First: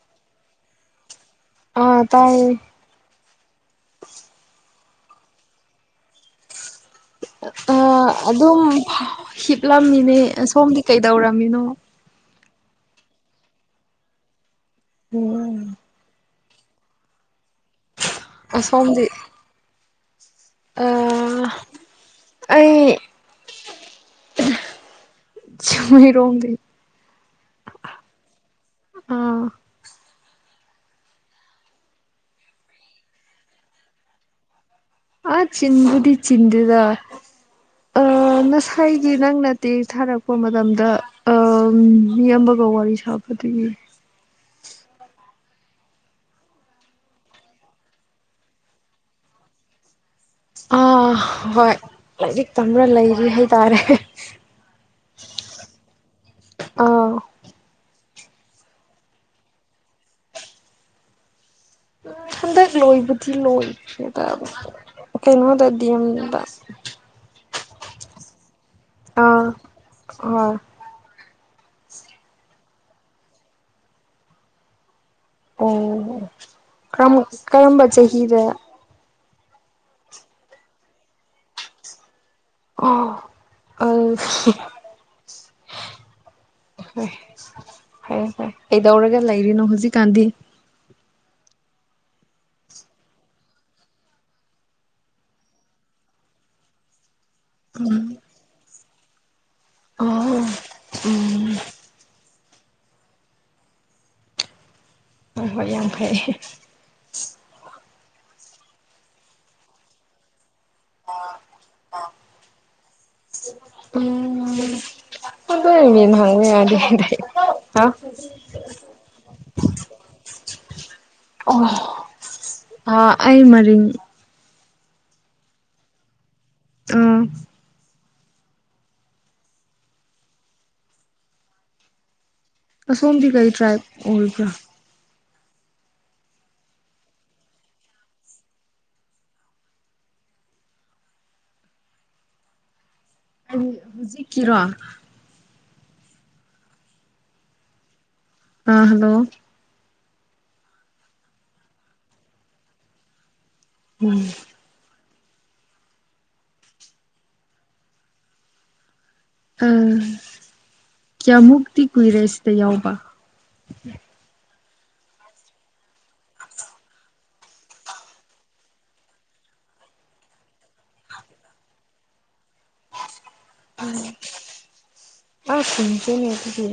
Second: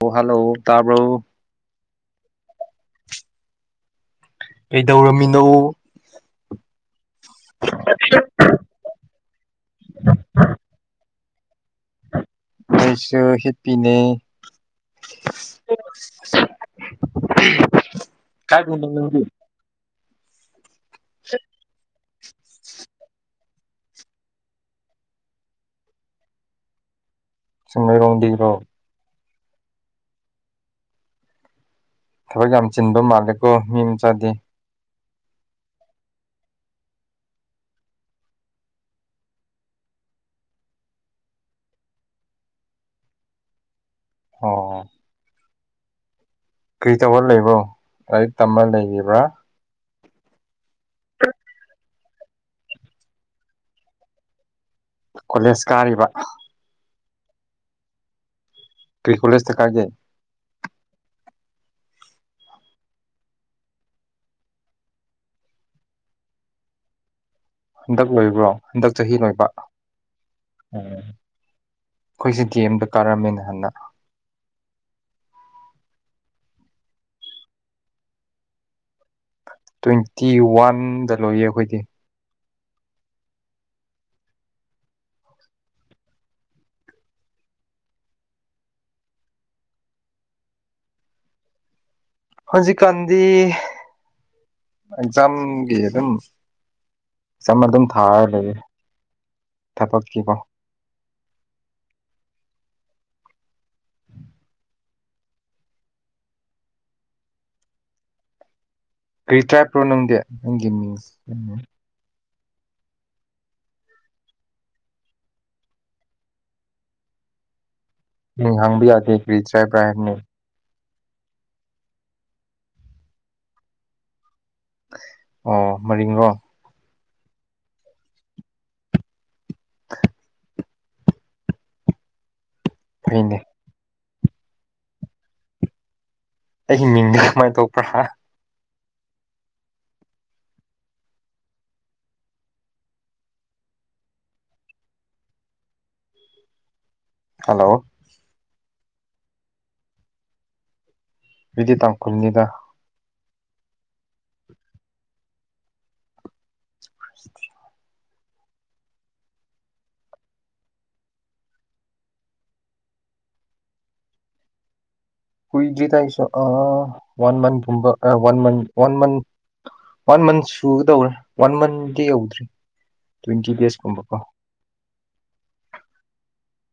ꯑꯣ ꯍꯜꯂꯣ ꯇꯥꯕ꯭ꯔꯣ ꯑꯥ ꯇꯥꯏꯌꯦ ꯀꯩꯗꯧꯔꯝꯃꯤꯅꯣ ꯑ ꯑꯗꯨꯝ ꯍꯤꯞꯂꯝꯃꯤꯅꯦ ꯁꯣꯝꯗꯤ ꯀꯩꯗꯧꯔꯝꯃꯤꯅꯣ ꯑꯩꯁꯨ ꯍꯤꯞꯄꯤꯅꯦ ꯎꯝ ꯀꯥꯏ ꯈꯨꯟꯗ ꯅꯣꯏꯗꯤ ꯑꯥ [unintelligible] ꯑꯩ ꯆꯤꯡꯃꯩꯔꯣꯡꯗꯩ ꯆꯤꯡꯃꯩꯔꯣꯡꯗꯩꯔꯣ ꯑꯥ ꯊꯕꯛ ꯌꯥꯝ ꯆꯤꯟꯕ ꯃꯥꯜꯂꯦꯀꯣ ꯃꯤ ꯃꯆꯥꯗꯤ ꯑ ꯆꯤꯟꯕꯨꯗꯤ ꯆꯤꯟꯗꯦꯗ ꯑ ꯉꯁꯥꯏꯒꯤ ꯍꯥꯏꯗꯤ ꯅꯪ ꯇꯦꯛꯠ ꯊꯥꯔꯛꯄ ꯃꯇꯝꯗ ꯃꯤ ꯑꯃꯒ ꯋꯥꯔꯤ ꯁꯥꯕꯗ ꯑꯗꯨꯒꯤ ꯑꯣ ꯀꯔꯤꯇꯧ ꯂꯩꯕ꯭ꯔꯣ ꯂꯥꯏꯔꯤꯛ ꯇꯝꯃ ꯂꯩꯔꯤꯕ꯭ꯔꯥ ꯑꯥ ꯍꯣꯏ ꯂꯥꯏꯔꯤꯛ ꯇꯝꯔ ꯂꯩꯔꯤ ꯍꯥꯏꯇꯥꯔꯦ ꯀꯣꯂꯦꯖ ꯀꯥꯔꯤꯕ ꯑꯥ ꯀꯔꯤ ꯀꯂꯦꯖꯇ ꯀꯥꯒꯦ ꯍꯟꯗꯛ ꯂꯣꯏꯕꯗꯤ ꯂꯣꯏꯈ꯭ꯔꯦꯗ ꯀꯩꯅꯣꯗ ꯗꯤ ꯑꯦꯝ ꯗ ꯍꯟꯗꯛ ꯂꯣꯏꯕ꯭ꯔꯣ ꯍꯟꯗꯛ ꯆꯍꯤ ꯑꯥ ꯂꯣꯏꯕ ꯑꯥ ꯎꯝ ꯑꯩꯈꯣꯏꯁꯦ ꯗꯤ ꯑꯦꯝꯗ ꯀꯥꯔꯝꯃꯦ ꯅꯍꯥꯟꯗ ꯑꯣ ꯀꯝ ꯀꯔꯝꯕ ꯆꯍꯤ ꯗ ꯇ꯭ꯋꯦꯟꯇꯤ ꯋꯥꯟꯗ ꯂꯣꯏꯌꯦ ꯑꯩꯈꯣꯏꯗꯤ ꯑꯣ ꯑꯁ ꯍ ꯀꯩꯗꯧꯔꯒ ꯂꯩꯔꯤꯅꯣ ꯍꯧꯖꯤꯛꯀꯥꯟꯗꯤ ꯍꯧꯖꯤ ꯀꯥꯟꯗꯤ ꯑꯦꯛꯖꯥꯝꯒꯤ ꯑꯗꯨꯝ ꯑꯦꯛꯖꯥꯝ ꯑꯗꯨꯝ ꯊꯥꯔ ꯂꯩꯔꯦ ꯑꯣ ꯎꯝ ꯍꯣꯏ ꯍꯣꯏ ꯌꯥꯝ ꯐꯩ ꯀꯔꯤ ꯇ꯭ꯔꯥꯏ ꯄ꯭ꯔꯣ ꯅꯪꯗꯤ ꯅꯪꯒꯤ ꯃꯤꯡ ꯑꯥ ꯎꯝꯗ ꯃꯤ ꯍꯪꯕ ꯌꯥꯗꯦ ꯍꯥꯏꯇꯥꯏꯅꯦ ꯃꯤ ꯍꯪꯕ ꯌꯥꯗꯦ ꯀꯔꯤ ꯇ꯭ꯔꯞꯂ ꯍꯥꯏꯕ꯭ꯔꯥꯅꯤ ꯑꯣ ꯑ ꯑꯩ ꯃꯔꯤꯡ ꯑꯣ ꯃꯔꯤꯡꯔꯣ ꯎꯝ [inaudible] ꯑꯁꯣꯝꯗꯤ ꯐꯩꯅꯦ ꯀꯩ ꯇ꯭ꯔꯥꯏꯞ ꯑꯣꯏꯕ꯭ꯕ ꯑꯩꯒꯤ ꯃꯤꯡꯗ ꯀꯃꯥꯏꯅ ꯇꯧꯕ꯭ꯔꯥ ꯍꯧꯖꯤꯛꯀꯤꯔꯣ ꯍꯜꯂꯣ ꯑꯥ ꯍꯜꯂꯣ ꯑꯗꯨꯗꯤ ꯇꯥꯡ ꯀꯨꯟꯅꯤꯗ ꯎꯝ [inaudible] ꯎꯝ ꯀꯌꯥꯃꯨꯛꯇꯤ ꯀꯨꯏꯔꯦ ꯁꯤꯗ ꯌꯥꯎꯕ ꯀꯨꯏꯗ꯭ꯔꯤ ꯇ ꯑꯩꯁꯨ ꯋꯥꯟ ꯃꯟꯕ ꯒꯨꯝꯕ ꯑꯥ ꯥꯟ ꯃꯟ ꯋꯥꯟ ꯃꯟ ꯋꯥꯟ ꯃꯟ ꯁꯨꯒꯗꯧꯔꯦ ꯋꯥꯟ ꯃꯟꯗꯤ ꯌꯧꯗ꯭ꯔꯤ ꯇ꯭ꯋꯦꯟꯇꯤ ꯗꯦꯖꯀꯨꯝꯕꯀꯣ ꯑ ꯀꯨꯗ꯭ꯔꯤꯅꯦ ꯗꯨꯗꯤ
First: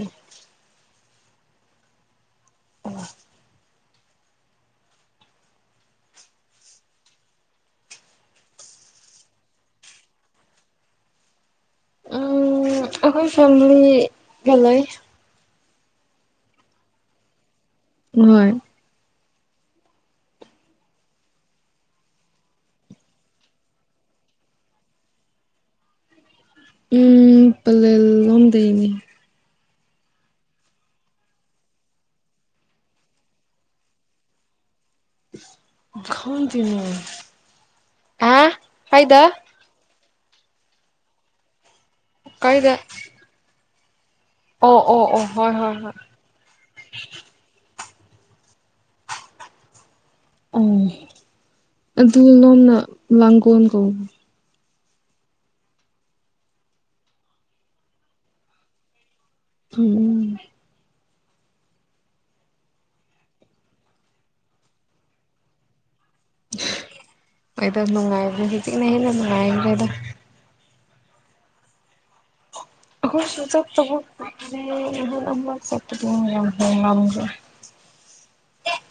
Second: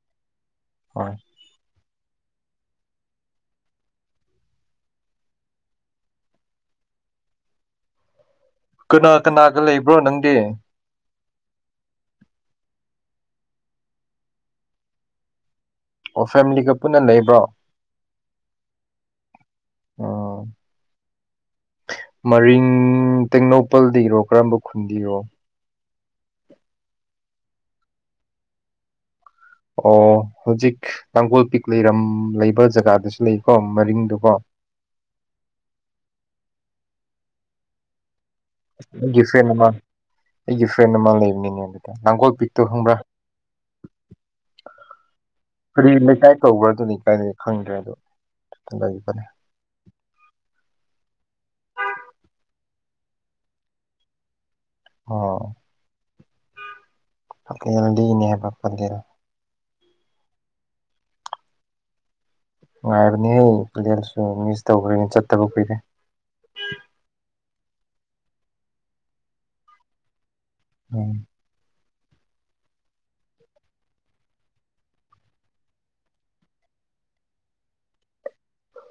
ꯍꯣꯏ ꯎ ꯀꯅꯥ ꯀꯅꯥꯒ ꯂꯩꯕ꯭ꯔꯣ ꯅꯪꯗꯤ ꯎꯝ ꯑꯩꯈꯣꯏ ꯐꯦꯃꯤꯂꯤꯒ ꯂꯩ ꯑꯣ ꯐꯦꯃꯤꯂꯤꯒ ꯄꯨꯟꯅ ꯂꯩꯕ꯭ꯔꯣ ꯍꯣꯏ ꯎꯝ ꯃꯔꯤꯡ ꯇꯦꯡꯅꯧꯄꯜꯗꯒꯤ ꯔꯣ ꯀꯔꯝꯕ ꯈꯨꯟꯗꯒꯤꯔꯣ ꯎꯝ ꯄꯜꯂꯦꯜ ꯂꯣꯝꯗꯅꯤ ꯑꯣ ꯍꯧꯖꯤꯛ ꯇꯥꯡꯒꯣꯜ ꯄꯤꯛ ꯂꯩꯔꯝ ꯂꯩꯕ ꯖꯒꯥꯗꯨꯁꯨ ꯂꯩꯀꯣ ꯃꯔꯤꯡꯗꯨꯀꯣ ꯈꯪꯇꯦꯅꯦ ꯑꯩ ꯒꯤꯐꯔꯦꯟꯅ ꯃꯥ ꯑꯩꯒꯤ ꯒꯤꯐꯦꯟꯅ ꯃꯥ ꯂꯩꯕꯅꯤ ꯅꯒꯣꯜ ꯄꯤꯛꯛꯇꯣ ꯀꯥꯏꯗ ꯈꯪꯕ꯭ꯔꯥ ꯑꯣ ꯑꯣ ꯑꯣ ꯍꯣꯏ ꯍꯣꯏ ꯀꯔꯤ ꯍꯣꯏ ꯂꯩꯀꯥꯏ ꯀꯧꯕ꯭ꯔꯗꯨꯅꯤ ꯀꯥꯏꯅ ꯈꯪꯗ꯭ꯔꯦ ꯑꯗꯣ [inaudible] ꯑꯣ ꯑꯗꯨ ꯂꯣꯝꯅ ꯂꯥꯡꯒꯣꯜ ꯀꯧꯕ ꯑꯣ ꯄꯂꯦꯜꯗꯤ ꯏꯅꯦ ꯍꯥꯏꯕ ꯄꯠꯂꯦꯜ ꯎꯝ ꯅꯨꯡꯉꯥꯏꯕꯅꯦꯍ ꯄ꯭ꯂꯦꯔꯁꯨ ꯃꯤꯁ ꯇꯧꯈ꯭ꯔꯦꯅꯦ ꯆꯠꯇꯕ ꯀꯨꯏꯔꯦ ꯋꯦꯟꯗ꯭ꯔ ꯅꯨꯡꯉꯥꯏꯕꯅꯦ ꯍꯧꯖꯤꯅ ꯍꯦꯟꯅ ꯅꯨꯡꯉꯥꯏꯈꯗꯣ ꯎꯝ [unintelligible] [inaudible]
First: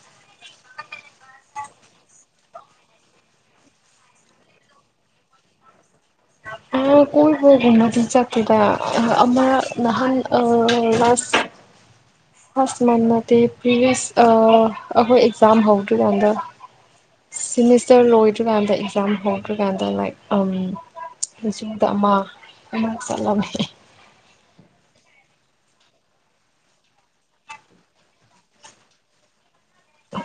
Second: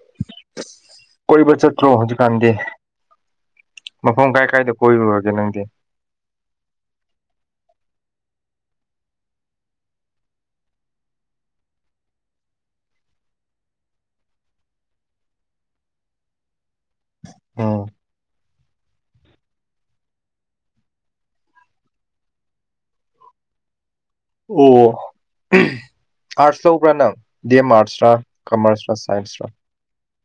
ꯀꯣꯏꯕ ꯆꯠꯇ꯭ꯔꯣ ꯍꯧꯖꯤꯛꯀꯥꯟꯗꯤ ꯃꯐꯝ ꯀꯥꯏ ꯀꯥꯏꯗ ꯀꯣꯏꯔꯨꯔꯒꯦ ꯅꯪꯗꯤ ꯑ ꯀꯣꯏꯕꯒꯨꯝꯕꯗꯤ ꯆꯠꯇꯦꯗ ꯑꯍ ꯑꯃ ꯅꯍꯥꯟ ꯑ ꯂꯥꯁ [inaudible] ꯍꯁ ꯃꯥꯟꯅꯗꯦ ꯄ꯭ꯂꯤꯁ ꯑ ꯑꯩꯈꯣꯏ ꯑꯦꯛꯖꯝ ꯍꯧꯗ꯭ꯔꯤ ꯀꯥꯟꯗ ꯎꯝ ꯁꯤꯃꯤꯁꯇꯔ ꯂꯣꯏꯗ꯭ꯔꯤ ꯀꯥꯟꯗ ꯑꯦꯛꯖꯥꯝ ꯍꯧꯗ꯭ꯔꯤ ꯀꯥꯟꯗ ꯂꯥꯏꯠ ꯑꯝ ꯍꯧꯖꯤꯛꯇ ꯑꯃ ꯑꯃ ꯆꯠꯂꯝꯃꯦ ꯑꯣ ꯑꯝ ꯑꯥꯔꯠꯁ ꯂꯧꯕ꯭ꯔꯥ ꯅꯪ ꯗꯤ ꯑꯦꯝ ꯑꯥꯔꯠꯁꯔꯥ ꯀꯥꯃ꯭ꯔꯁꯔꯥ ꯁꯥꯏꯟꯁꯔꯥ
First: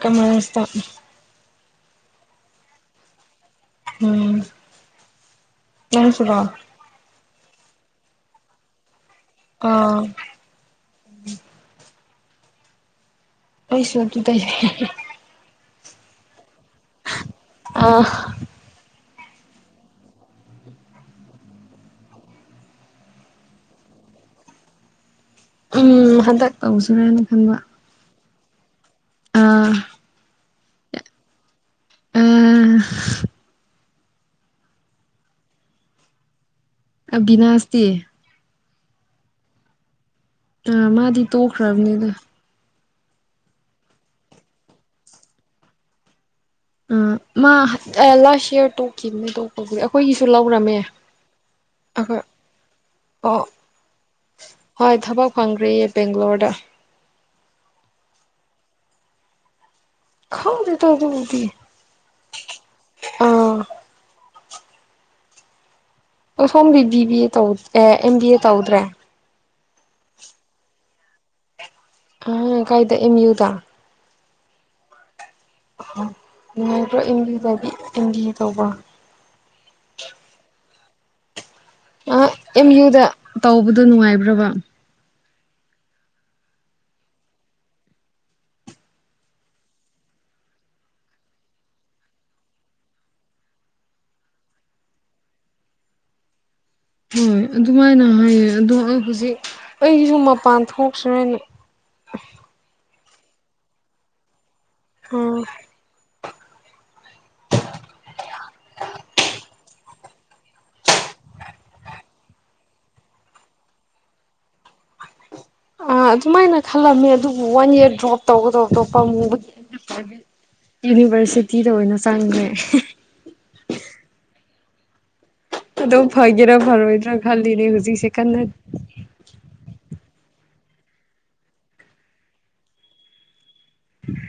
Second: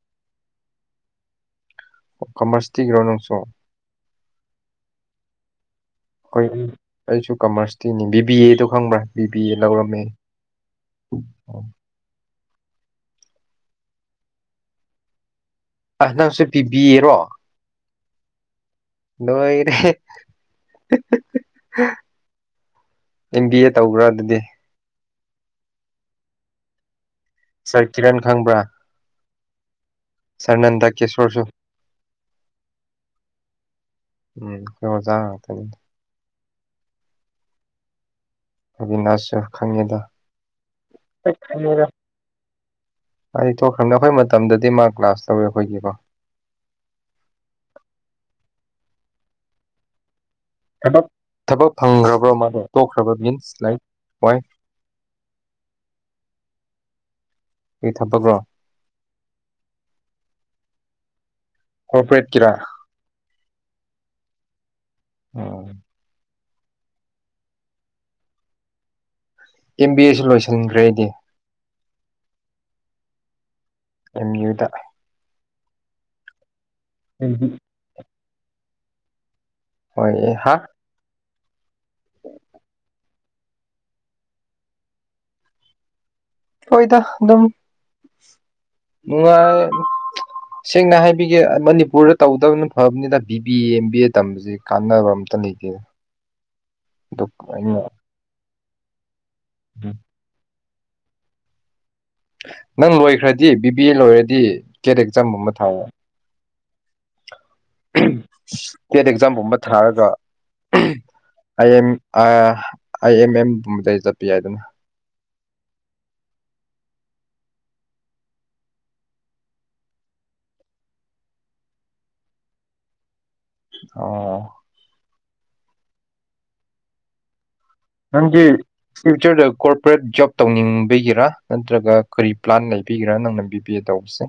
ꯀꯥꯃ꯭ꯔꯁꯇ ꯀꯥꯃ꯭ꯔꯁꯇꯩꯔꯣ ꯅꯪꯁꯨ ꯎꯝ ꯅꯪꯁꯨꯔꯣ ꯍꯣꯏ ꯑꯩꯁꯨ ꯀꯃ꯭ꯔꯁꯇꯤꯅꯤ ꯕꯤꯕꯤ ꯑꯦꯗꯣ ꯈꯪꯕ꯭ꯔꯥ ꯕꯤ ꯕꯤ ꯑꯦ ꯂꯧꯔꯝꯃꯦ ꯑꯥ ꯑꯩꯩꯁꯨ ꯑꯗꯨꯗꯩꯅꯦ ꯑꯩ ꯅꯪꯁꯨ ꯄꯤꯕꯤꯌꯦꯔꯣ ꯑꯥ ꯅꯣꯏꯔꯦꯍꯦ ꯑꯦꯝ ꯕꯤ ꯑꯦ ꯇꯧꯕ꯭ꯔꯥ ꯑꯗꯨꯗꯤ ꯎꯝ ꯍꯟꯇꯛ ꯇꯧꯁꯤꯔꯅ ꯈꯟꯕ ꯁꯥꯔ ꯀꯤꯔꯟ ꯈꯪꯕ꯭ꯔꯥ ꯑꯥ ꯁꯥꯔ ꯅꯟꯗ ꯀꯦꯁꯣꯔꯁꯨ ꯑꯥ ꯎꯝ ꯑꯩꯈꯣꯏ ꯑꯣꯖꯥ ꯉꯥꯛꯇꯅꯦ ꯑꯗꯨ ꯑꯕꯤꯅꯥꯁꯇꯤ ꯑꯕꯤꯅꯥꯁꯨ ꯈꯪꯉꯦꯗ ꯑꯥ ꯃꯥꯗꯤ ꯇꯣꯛꯈ꯭ꯔꯕꯅꯤꯗ ꯍꯥꯏꯗꯤ ꯇꯣꯛꯈ꯭ꯔꯕꯅꯤ ꯑꯩꯈꯣꯏ ꯃꯇꯝꯗꯗꯤ ꯃꯥ ꯀ꯭ꯂꯥꯁ ꯇꯧꯋꯦ ꯑꯩꯈꯣꯏꯒꯤꯀꯣ ꯑ ꯃꯥ ꯂꯥꯁ ꯏꯌꯥꯔ ꯇꯣꯛꯈꯤꯕꯅꯦ ꯇꯣꯛꯄꯕꯨꯗꯤ ꯑꯩꯈꯣꯏꯒꯤꯁꯨ ꯂꯧꯔꯝꯃꯦ ꯊꯕꯛ ꯊꯕꯛ ꯑꯩꯈꯣꯏ ꯐꯪꯈ꯭ꯔꯕ꯭ꯔꯣ ꯃꯥꯗꯣ ꯇꯣꯛꯈ꯭ꯔꯕ ꯑꯣ ꯃꯤꯟꯁ ꯂꯥꯏꯛ ꯋꯥꯏ ꯍꯣꯏ ꯊꯕꯛ ꯐꯪꯈ꯭ꯔꯦꯌꯦ ꯕꯦꯡꯒ꯭ꯂꯣꯔꯗ ꯀꯩ ꯊꯛꯕꯛꯂ ꯈꯪꯗꯦꯗ ꯑꯗꯨꯕꯨꯗꯤ ꯀꯣꯄ꯭ꯔꯦꯠꯀꯤꯔꯥ ꯑꯣ ꯑꯥ ꯁꯣꯝꯗꯤ ꯕꯤꯕꯤ ꯑꯦ ꯇꯧ ꯑꯦ ꯑꯦꯝ ꯕꯤ ꯑꯦ ꯇꯧꯗ꯭ꯔꯦ ꯑꯦꯝ ꯕꯤ ꯑꯦꯁꯨ ꯂꯣꯏꯁꯤꯟꯈ꯭ꯔꯦ ꯑꯩꯗꯤ ꯑ ꯀꯥꯏꯗ ꯑꯦꯝ ꯌꯨ ꯗ ꯑꯦꯝ ꯌꯨ ꯗ ꯅꯨꯡꯉꯥꯏꯕ꯭ꯔꯣ ꯑꯦꯝ ꯕꯤ ꯑꯦ ꯇꯧꯕꯤ ꯑꯦꯝ ꯕꯤ ꯑꯦ ꯇꯧꯕ ꯍꯣꯏ ꯑꯦ ꯍꯥꯥ ꯑ ꯑꯦꯝ ꯌꯨꯗ ꯇꯧꯕꯗꯣ ꯅꯨꯡꯉꯥꯏꯕ꯭ꯔꯕ ꯍꯣꯏꯗ ꯑꯗꯨꯝ ꯅꯨꯡꯉꯥꯏ ꯁꯦꯡꯅ ꯍꯥꯏꯕꯤꯒꯦ ꯃꯅꯤꯄꯨꯔꯗ ꯇꯧꯗꯕꯅ ꯐꯕꯅꯤꯗ B B A M B A ꯇꯝꯕꯁꯦ ꯀꯥꯟꯅꯕꯝ ꯇ ꯂꯩꯇꯦꯗ [inaudible] ꯍꯣꯏ ꯑꯗꯨꯃꯥꯏꯅ ꯍꯥꯏꯌꯦ ꯑꯗꯣ ꯑꯩ ꯍꯧꯖꯤꯛ ꯑꯩꯁꯨ ꯃꯄꯥꯟ ꯊꯣꯛꯁꯤꯔꯅ ꯅꯪ ꯂꯣꯏꯈ꯭ꯔꯗꯤ ꯕꯤ ꯕꯤ ꯑꯦ ꯂꯣꯏꯔꯗꯤ ꯀꯦꯠ ꯑꯥ ꯑꯦꯛꯖꯥꯝꯒꯨꯝꯕ ꯊꯥꯎ ꯇꯦꯠ ꯑꯦꯛꯖꯥꯝꯒꯨꯝꯕ ꯊꯥꯔꯒ ꯑꯩ ꯑꯦꯝ ꯑꯩ ꯑꯦꯝ ꯑꯦꯝ ꯄꯨꯝꯕꯗ ꯆꯠꯄ ꯌꯥꯏꯗꯅ ꯑꯥ ꯑꯗꯨꯃꯥꯏꯅ ꯈꯜꯂꯝꯃꯦ ꯑꯗꯨꯕꯨ ꯋꯥꯟ ꯏꯌꯥꯔ ꯗ꯭ꯔꯣꯞ ꯇꯧꯕꯗꯧꯗꯣ ꯄꯝꯝꯃꯨꯕꯒꯤ ꯌꯨꯅꯤꯚꯔꯁꯤꯇꯤꯗ ꯑꯣꯏꯅ ꯆꯪꯉꯦ ꯑꯣ ꯑꯗꯣ ꯐꯒꯦꯔ ꯐꯔꯣꯏꯔ ꯈꯪꯉꯦ ꯅꯪꯒꯤ ꯐꯌꯨꯆꯔꯗ ꯀꯣꯔꯄ꯭ꯔꯦꯠ ꯖꯣꯕ ꯇꯧꯅꯤꯡꯕꯤꯒꯤꯔꯥ ꯅꯠꯇ꯭ꯔꯒ ꯀꯔꯤ ꯄ꯭ꯂꯥꯟ ꯂꯩꯕꯤꯒꯦꯔꯥ ꯅꯪꯅ ꯕꯤ ꯕꯤ ꯇꯧꯕꯁꯦ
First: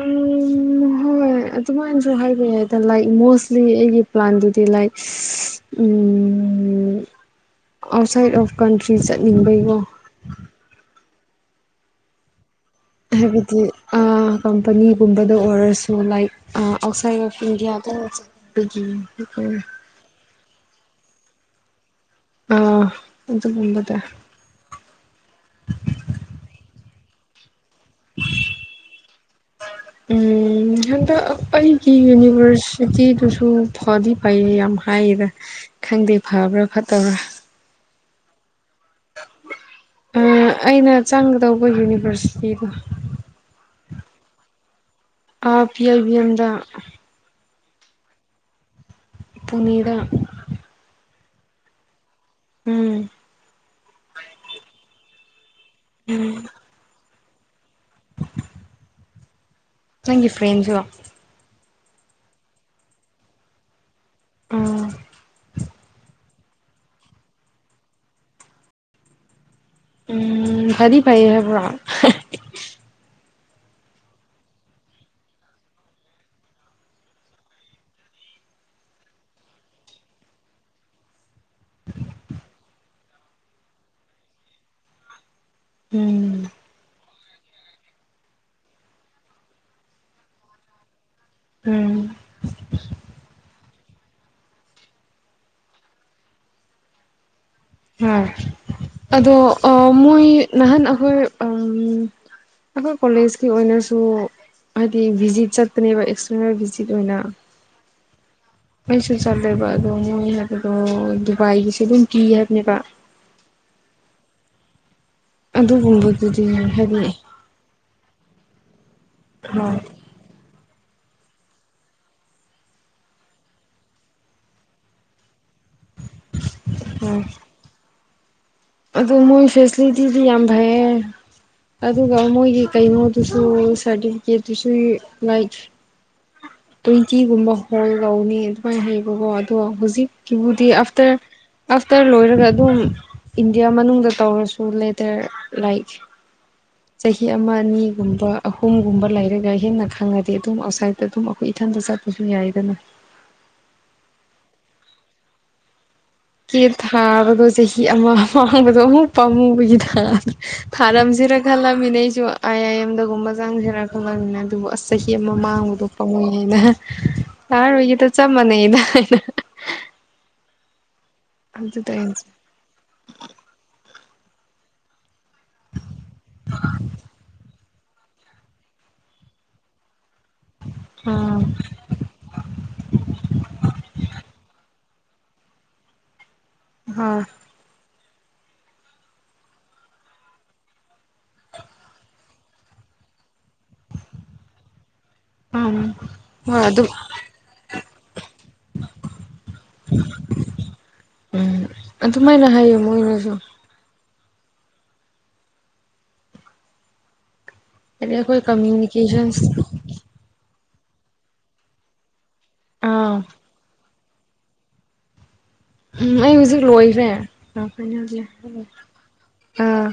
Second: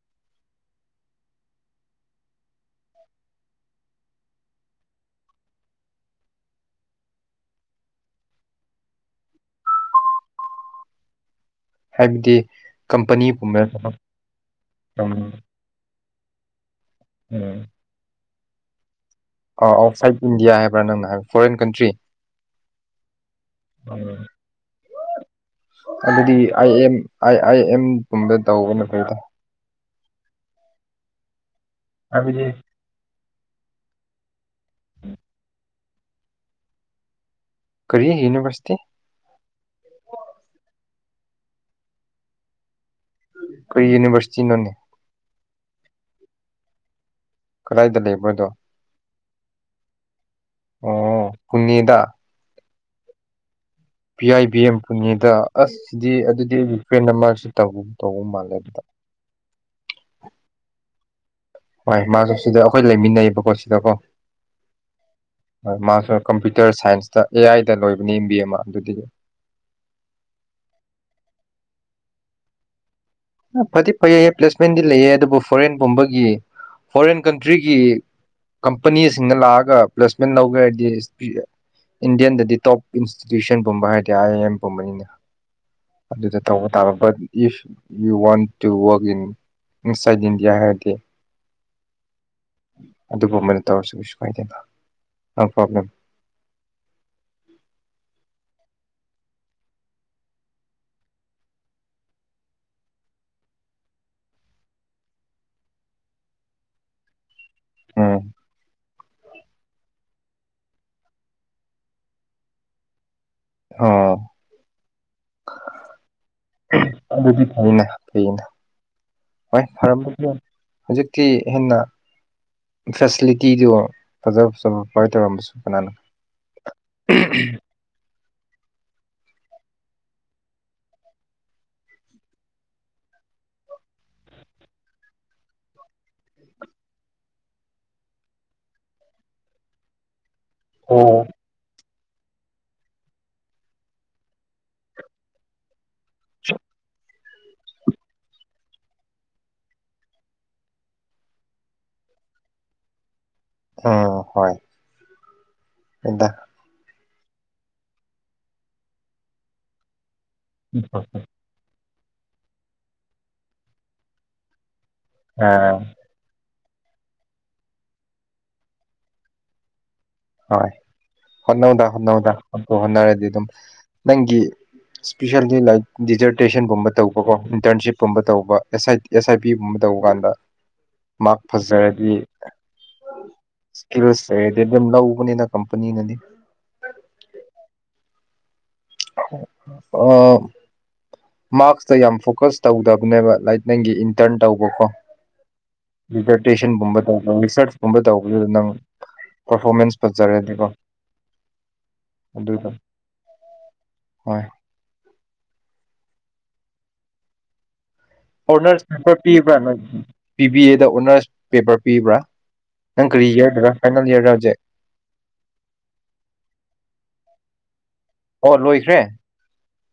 ꯎꯝ ꯍꯣꯏ ꯑꯗꯨꯃꯥꯏꯅꯁꯨ ꯍꯥꯏꯕ ꯌꯥꯗ ꯂꯥꯏꯛ ꯃꯣꯁꯂꯤ ꯑꯩꯒꯤ ꯄ꯭ꯂꯥꯟꯗꯨꯗꯤ like um outside of country ꯆꯠꯅꯤꯡꯕꯒꯤ ꯀꯣ ꯍꯥꯏꯕꯗꯤ ꯍꯥꯏꯕꯗꯤ ꯀꯝꯄꯅꯤꯒꯨꯝꯕ ꯊꯕꯛ ꯑꯥ ꯇꯧꯅꯤꯡ ꯀꯝꯄꯅꯤꯒꯨꯝꯕꯗ ꯑꯣꯏꯔꯁꯨ ꯂꯥꯏꯛ ꯑꯥ ꯑꯥꯎꯠꯁꯥꯏꯠ ꯑꯣꯐ ꯏꯟꯗꯤꯌꯥꯗ ꯆꯠꯄꯒꯤ ꯑꯧ ꯑꯥꯎꯠꯁꯥꯏꯠ ꯏꯟꯗꯤꯌꯥ ꯍꯥꯏꯕ꯭ꯔꯥ ꯅꯪꯅ ꯐꯣꯔꯦꯟ ꯀꯟꯇ꯭ꯔꯤ ꯑꯥ ꯑꯗꯨꯒꯨꯝꯕꯗ ꯑꯗꯨꯗꯤ ꯑꯥꯏ ꯑꯦꯝ ꯑꯥꯏ ꯑꯥꯏ ꯑꯦꯝꯒꯨꯝꯕ ꯇꯧꯕꯅ ꯐꯩꯗ ꯎꯝ ꯍꯟꯗꯛ ꯑꯩꯒꯤ ꯍꯥꯏꯕꯗꯤ ꯌꯨꯅꯤꯚꯔꯁꯤꯇꯤꯗꯨꯁꯨ ꯐꯗꯤ ꯐꯩꯌꯦ ꯌꯥꯝ ꯍꯥꯏꯌꯦꯗ ꯈꯪꯗꯦ ꯐꯕ꯭ꯔꯥ ꯐꯠꯇꯕ꯭ꯔꯥ ꯀꯔꯤ ꯌꯨꯅꯤꯕ꯭ꯔꯥꯁ ꯑꯥ ꯑꯩꯅ ꯆꯪꯒꯗꯧꯕ ꯌꯨꯅꯤꯚꯔꯁꯤꯇꯤꯗꯣ ꯀꯩ ꯌꯨꯔꯅꯤꯕꯔꯁꯤꯇꯤꯅꯣꯅꯦ ꯑꯥ ꯄꯤ ꯑꯦꯜ ꯕꯤ ꯑꯦꯝꯗ ꯀꯔꯥꯏꯗ ꯂꯩꯕ꯭ꯔ ꯗꯣ ꯄꯨꯅꯦꯗ ꯄꯨꯅꯤꯗ ꯎꯝ ꯑꯗꯣ ꯑꯁ ꯁꯤꯗꯤ ꯑꯗꯨꯗꯤ ꯑꯩ ꯐ꯭ꯔꯦꯟ ꯃꯥꯁꯨ ꯇꯧ ꯇꯧꯕ ꯃꯥꯜꯂꯦ ꯑꯗꯨꯗ ꯅꯪꯒꯤ ꯐ꯭ꯔꯦꯟꯖꯨ ꯍꯣꯏ ꯃꯥꯁꯨ ꯁꯤꯗ ꯑꯩꯈꯣꯏ ꯂꯩꯃꯤꯟꯅꯩꯌꯦꯕꯀꯣ ꯁꯤꯗꯀꯣ ꯎꯝ ꯍꯣꯏ ꯃꯥꯁꯨ ꯀꯝꯄ꯭ꯌꯨꯇꯔ ꯁꯥꯏꯟꯁꯇ ꯑꯦ ꯑꯥꯏꯗ ꯂꯣꯏꯕꯅꯤ ꯑꯦꯝ ꯕꯤ ꯑꯃ ꯑꯗꯨꯗꯤ ꯎꯝ ꯐꯗꯤ ꯐꯩꯌꯦ ꯍꯥꯏꯕ꯭ꯔꯥ ꯍꯦ ꯐꯗꯤ ꯐꯩꯌꯦ ꯄ꯭ꯂꯦꯁꯃꯦꯟꯗꯤ ꯂꯩꯌꯦ ꯑꯗꯨꯕꯨ ꯐꯣꯔꯦꯟ ꯄꯨꯝꯕꯒꯤ ꯐꯣꯔꯦꯟ ꯀꯟꯇ꯭ꯔꯤꯒꯤ ꯀꯝꯄꯅꯤꯁꯤꯡꯅ ꯂꯥꯛꯑꯒ ꯄ꯭ꯂꯦꯁꯃꯦꯟ ꯂꯧꯒꯦ ꯍꯥꯏꯗꯤ ꯏꯟꯗꯤꯌꯥꯟꯗꯗꯤ ꯇꯣꯞ ꯏꯟꯁꯇꯤꯇ꯭ꯌꯨꯁꯟ ꯄꯨꯝꯕ ꯍꯥꯏꯔꯗꯤ ꯑꯥꯏ ꯑꯥꯏ ꯑꯦꯝ ꯄꯨꯝꯕꯅꯤꯅꯦ ꯑꯗꯨꯗ ꯎꯝ ꯇꯧꯕ ꯇꯥꯕ but if you want to work in inside India ꯍꯥꯏꯔꯗꯤ ꯎꯝ ꯑꯗꯨ ꯒꯨꯝꯕꯅꯦ ꯇꯩꯔꯁꯨ ꯀꯩꯁꯨꯀꯥꯏꯗꯦꯗ ꯅꯣ ꯄꯣꯕ꯭ꯂꯦꯝ ꯍꯥ ꯑꯗꯣ ꯑꯥ ꯃꯣꯏ ꯅꯍꯥꯟ ꯑꯩꯈꯣꯏ ꯑꯥ ꯑꯩꯈꯣꯏ ꯀꯣꯂꯦꯖꯀꯤ ꯑꯣꯏꯅꯁꯨ ꯍꯥꯏꯗꯤ ꯚꯤꯖꯤꯠ ꯆꯠꯄꯅꯦꯕ ꯑꯦꯛꯁꯇ꯭ꯔꯅꯦꯜ ꯚꯤꯖꯤꯠ ꯑꯣꯏꯅ ꯎꯝ ꯑꯩꯁꯨ ꯆꯥꯠꯂꯦꯕ ꯑꯗꯣ ꯃꯣꯏ ꯍꯥꯏꯕꯗꯣ ꯗꯨꯕꯥꯏꯒꯤꯁꯦ ꯑꯗꯨꯝ ꯄꯤ ꯍꯥꯏꯕꯅꯦꯕ ꯑꯥ ꯑꯗꯨꯒꯨꯝꯕꯗꯨꯗꯤ ꯍꯥꯏꯗꯤ ꯑꯗꯨꯗꯤ ꯐꯩꯅꯦ ꯐꯩꯅꯦ ꯍꯣꯏ ꯐꯔꯝꯕꯁꯨ ꯌꯥꯏ ꯍꯧꯖꯤꯛꯇꯤ ꯍꯦꯟꯅ ꯐꯦꯁꯤꯂꯤꯇꯤꯗꯣ ꯐꯖ ꯐꯖꯕ ꯀꯃꯥꯏꯅ ꯇꯧꯔꯝꯕꯁꯨ ꯀꯅꯥꯅ ꯑꯗꯨ ꯃꯣꯏ ꯐꯦꯁꯤꯂꯤꯇꯤꯗꯤ ꯌꯥꯝ ꯐꯩꯌꯦ ꯑꯗꯨꯒ ꯃꯣꯏꯒꯤ ꯀꯩꯅꯣꯗꯨꯁꯨ ꯁꯥꯔꯇꯤꯐꯤꯀꯦꯠꯇꯨꯁꯨ ꯂꯥꯏꯛ ꯇ꯭ꯨꯋꯦꯟꯇꯤꯒꯨꯝꯕ ꯂꯧꯅꯤ ꯑꯗꯨꯃꯥꯏꯅ ꯍꯥꯏꯌꯦꯕꯀꯣ ꯑꯗꯣ ꯍꯧꯖꯤꯛ ꯀꯤꯕꯨꯗꯤ ꯑꯥꯐꯇꯔ ꯎꯝ ꯑꯥꯐꯇꯔ ꯂꯣꯏꯔꯒ ꯑꯗꯨꯝ ꯏꯟꯗꯤꯌꯥ ꯃꯅꯨꯡꯗ ꯇꯧꯔꯁꯨ ꯂꯦꯇꯔ ꯂꯥꯏꯛ [inaudible] ꯆꯍꯤ ꯑꯃ ꯑꯅꯤꯒꯨꯝꯕ ꯑꯍꯨꯝꯒꯨꯝꯕ ꯂꯩꯔꯒ ꯍꯦꯟꯅ ꯈꯪꯅꯗꯤ ꯑꯗꯨꯝ ꯑꯥꯎꯠꯁꯥꯏꯠꯇ ꯑꯗꯨꯝ ꯑꯩꯈꯣꯏ ꯏꯊꯟꯗ ꯆꯠꯄ ꯄꯨꯁꯤꯟ ꯌꯥꯏꯗꯅ ꯎꯝ ꯍꯣꯏ ꯍꯣꯏꯗ ꯀꯦ ꯊꯥꯕꯗꯣ ꯆꯍꯤ ꯑꯃ ꯃꯥꯡꯕꯗꯣ ꯑꯃꯨꯛ ꯄꯥꯝꯃꯨꯕꯒꯤꯗ ꯊꯥꯔꯝꯁꯤꯔ ꯈꯜꯂꯕꯅꯦ ꯑꯩ ꯁꯨ ꯑꯥꯏ ꯑꯥꯏ ꯑꯦꯝꯗꯒ ꯒꯨꯝꯕ ꯆꯪꯖꯤꯔ ꯈꯜꯂꯝꯃꯤꯅꯦ ꯑꯗꯨꯕꯨ ꯑꯁ ꯆꯍꯤ ꯑꯃ ꯑꯥ ꯃꯥꯡꯕꯗꯣ ꯄꯥꯝꯃꯨꯏ ꯑꯦꯅꯥ [inaudible] ꯆꯞ ꯃꯥꯅꯩꯅ ꯍꯣꯏ ꯍꯣꯠꯅꯧꯗ ꯍꯣꯠꯅꯧꯗ ꯍꯣꯠꯄꯨ ꯍꯣꯠꯅꯔꯗꯤ ꯑꯗꯨꯝ ꯅꯪꯒꯤ ꯏꯁꯄꯤꯁꯜꯂꯤ ꯂꯥꯏꯛ ꯗꯤꯖꯔꯇꯦꯁꯟꯒꯨꯝꯕ ꯇꯧꯕꯀꯣ ꯏꯟꯇꯔꯟꯁꯤꯞꯀꯨꯝꯕ ꯇꯧꯕ ꯑꯦꯁ ꯑꯥꯏ ꯑꯦꯁ ꯑꯥꯏ ꯄꯤ ꯒꯨꯝꯕ ꯇꯧꯕ ꯀꯥꯟꯗ ꯃꯥꯔꯛ ꯑꯥ ꯐꯖꯔꯗꯤ ꯏꯁꯀꯤꯜꯁ ꯂꯩꯔꯗꯤ ꯑꯗꯨꯝ ꯂꯧ ꯅꯤꯅ ꯀꯝꯄꯅꯤ ꯅꯗꯤ ꯍꯣꯏ ꯑꯣ ꯃꯥꯔꯛꯁꯇ ꯌꯥꯝ ꯐꯣꯀꯁ ꯇꯧꯗꯕꯅꯦꯕ ꯂꯥꯏꯠ ꯅꯪꯒꯤ ꯏꯟꯇꯔꯟ ꯇꯧꯕꯀꯣ ꯎꯝ ꯍꯣꯏ ꯑꯗꯨꯝ ꯗꯤꯖꯔꯇꯦꯁꯟꯒꯨꯝꯕ ꯇꯧꯕ ꯔꯤꯁꯔꯁꯀꯨꯝꯕ ꯇꯧꯕꯗꯨꯗ ꯅꯪ ꯄꯔꯐꯣꯔꯃꯦꯟꯁ ꯐꯖꯔꯗꯤꯀꯣ ꯑꯗꯨꯃꯥꯏꯅ ꯑꯗꯨꯗꯣ ꯍꯥꯏꯌꯦ ꯃꯣꯏꯅꯁꯨ ꯍꯣꯏ ꯍꯥꯏꯗꯤ ꯑꯩꯈꯣꯏ ꯑꯣꯅꯔꯁ ꯄꯦꯄꯔ ꯀꯝꯃ꯭ꯌꯨꯅꯤꯀꯦꯁꯟꯁ ꯄꯤꯕ꯭ꯔꯥ ꯅꯪ ꯕꯤꯕꯤꯌꯦ ꯗ ꯑꯣꯅꯔꯁ ꯄꯦꯄꯔ ꯄꯤꯕ꯭ꯔꯥ ꯅꯪ ꯑꯥ ꯀꯔꯤ ꯏꯔꯗꯔꯥ ꯐꯥꯏꯅꯦꯜ ꯏꯌꯔꯔ ꯍꯧꯖꯤꯛ ꯎꯝ ꯑꯩ ꯍꯧꯖꯤꯛ ꯂꯣꯏꯔꯦ ꯑꯣ ꯂꯣꯏꯈ꯭ꯔꯦ ꯑꯥ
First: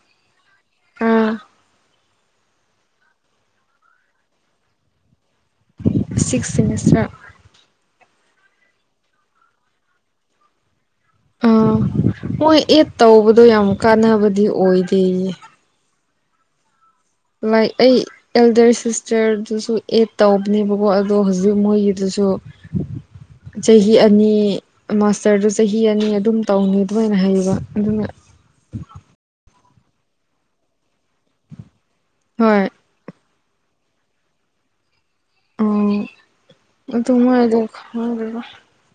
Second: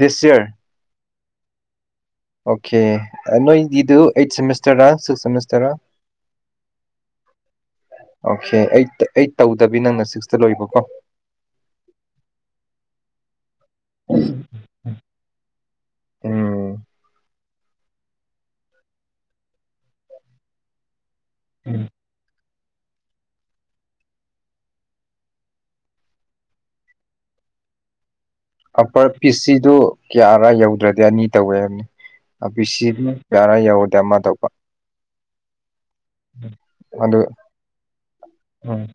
ꯗꯤꯁ ꯏꯌꯥꯔ ꯑꯥ ꯑꯣꯀꯦ ꯅꯣꯏꯒꯤꯗꯨ ꯑꯥꯏꯠ ꯁꯦꯝꯃꯤꯁꯇꯔꯔ ꯁꯤꯛꯁ ꯁꯦꯃꯤꯁ six semester okay eight eight ꯇꯧꯗꯕꯤ ꯅꯪꯅ ꯁꯤꯛꯁꯇ ꯂꯣꯏꯕꯀꯣ ꯑꯥ ꯃꯣꯏ ꯑꯦꯠ ꯇꯧꯕꯗꯣ ꯌꯥꯝ ꯀꯥꯟꯅꯕꯗꯤ ꯑꯣꯏꯗꯦꯌꯦ ꯎꯝ ꯂꯥꯏ ꯑꯩ ꯑꯦꯜꯗꯔ ꯁꯤꯁꯇꯔꯗꯨꯁꯨ ꯑꯦꯠ ꯇꯧꯕꯅꯦꯕꯀꯣ ꯑꯗꯣ ꯍꯧꯖꯤꯛ ꯃꯣꯏꯒꯤꯗꯨꯁꯨ [inaudible] ꯆꯍꯤ ꯑꯅꯤ ꯃꯥꯁꯇꯔꯗꯨ ꯆꯍꯤ ꯑꯅꯤ ꯑꯗꯨꯝ ꯇꯧꯅꯤ ꯑꯗꯨꯃꯥꯏꯅ ꯍꯥꯏꯌꯦꯕ ꯑꯗꯨꯅ ꯑꯞꯄꯔ ꯄꯤ ꯁꯤꯗꯨ ꯀꯌꯥꯔꯥ ꯌꯧꯗ꯭ꯔꯗꯤ ꯑꯅꯤ ꯇꯧꯋꯦ ꯍꯥꯏꯕꯅꯤ ꯄꯤ ꯍꯣꯏ ꯁꯤꯗꯨꯅ ꯌꯥꯔ ꯌꯧꯔꯗꯃ ꯇꯧꯕ ꯎꯝ ꯑꯗꯨ ꯃꯥꯏꯗꯣ ꯈꯪꯗꯦꯗ ꯎꯝ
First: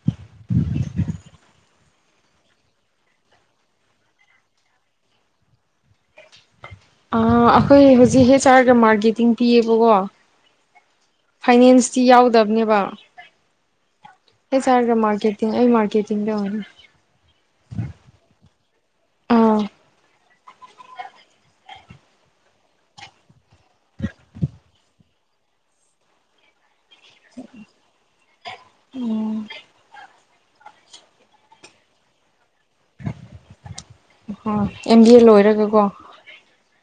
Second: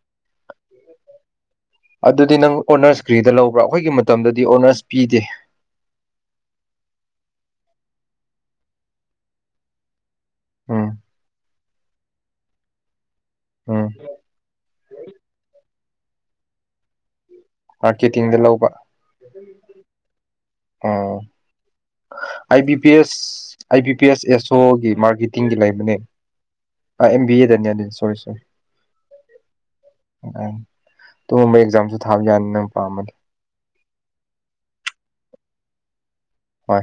ꯑꯗꯨꯗꯤ ꯅꯪ ꯑꯣꯅꯔꯁ ꯀ꯭ꯔꯤꯗ ꯂꯧꯕ꯭ꯔꯥ ꯑꯩꯈꯣꯏꯒꯤ ꯃꯇꯝꯗꯗꯤ ꯑꯣꯅꯔꯁ ꯄꯤꯗꯦ ꯑꯥ ꯑꯩꯈꯣꯏ ꯍꯧꯖꯤꯛ ꯍꯦꯁ ꯑꯥꯔꯒ ꯃꯥꯔꯀꯦꯇꯤꯡ ꯄꯤꯌꯦꯕꯀꯣ ꯎꯝ ꯐꯥꯏꯅꯦꯟꯁꯇꯤ ꯌꯥꯎꯗꯕꯅꯦꯕ ꯎꯝ ꯍꯩꯁ ꯑꯥꯔꯒ ꯃꯥꯔꯀꯦꯇꯤꯡ ꯑꯩ ꯃꯥꯔꯀꯦ ꯀꯦꯇꯤꯡ ꯇꯧꯔꯅꯤ ꯃꯥꯔꯀꯦꯇꯤꯡꯗ ꯂꯧꯕ I B P S I B P S ꯑꯦꯁꯣꯒꯤ ꯃꯥꯔꯀꯦꯇꯤꯡꯒꯤ ꯂꯩꯕꯅꯤ ꯑꯥ ꯑꯦꯝ ꯕꯤ ꯑꯦ ꯗꯅꯤ ꯑꯗꯨꯗꯤ ꯁꯣꯏꯔꯤꯁꯦ ꯑꯗꯨꯒꯨꯝꯕ ꯑꯦꯛꯖꯥꯝꯁꯨ ꯊꯥꯕ ꯌꯥꯅꯤ ꯅꯪ ꯄꯥꯝꯃꯗꯤ ꯑꯣ ꯑꯦꯝ ꯕꯤ ꯑꯦ ꯂꯣꯏꯔꯒꯀꯣ ꯍꯣꯏ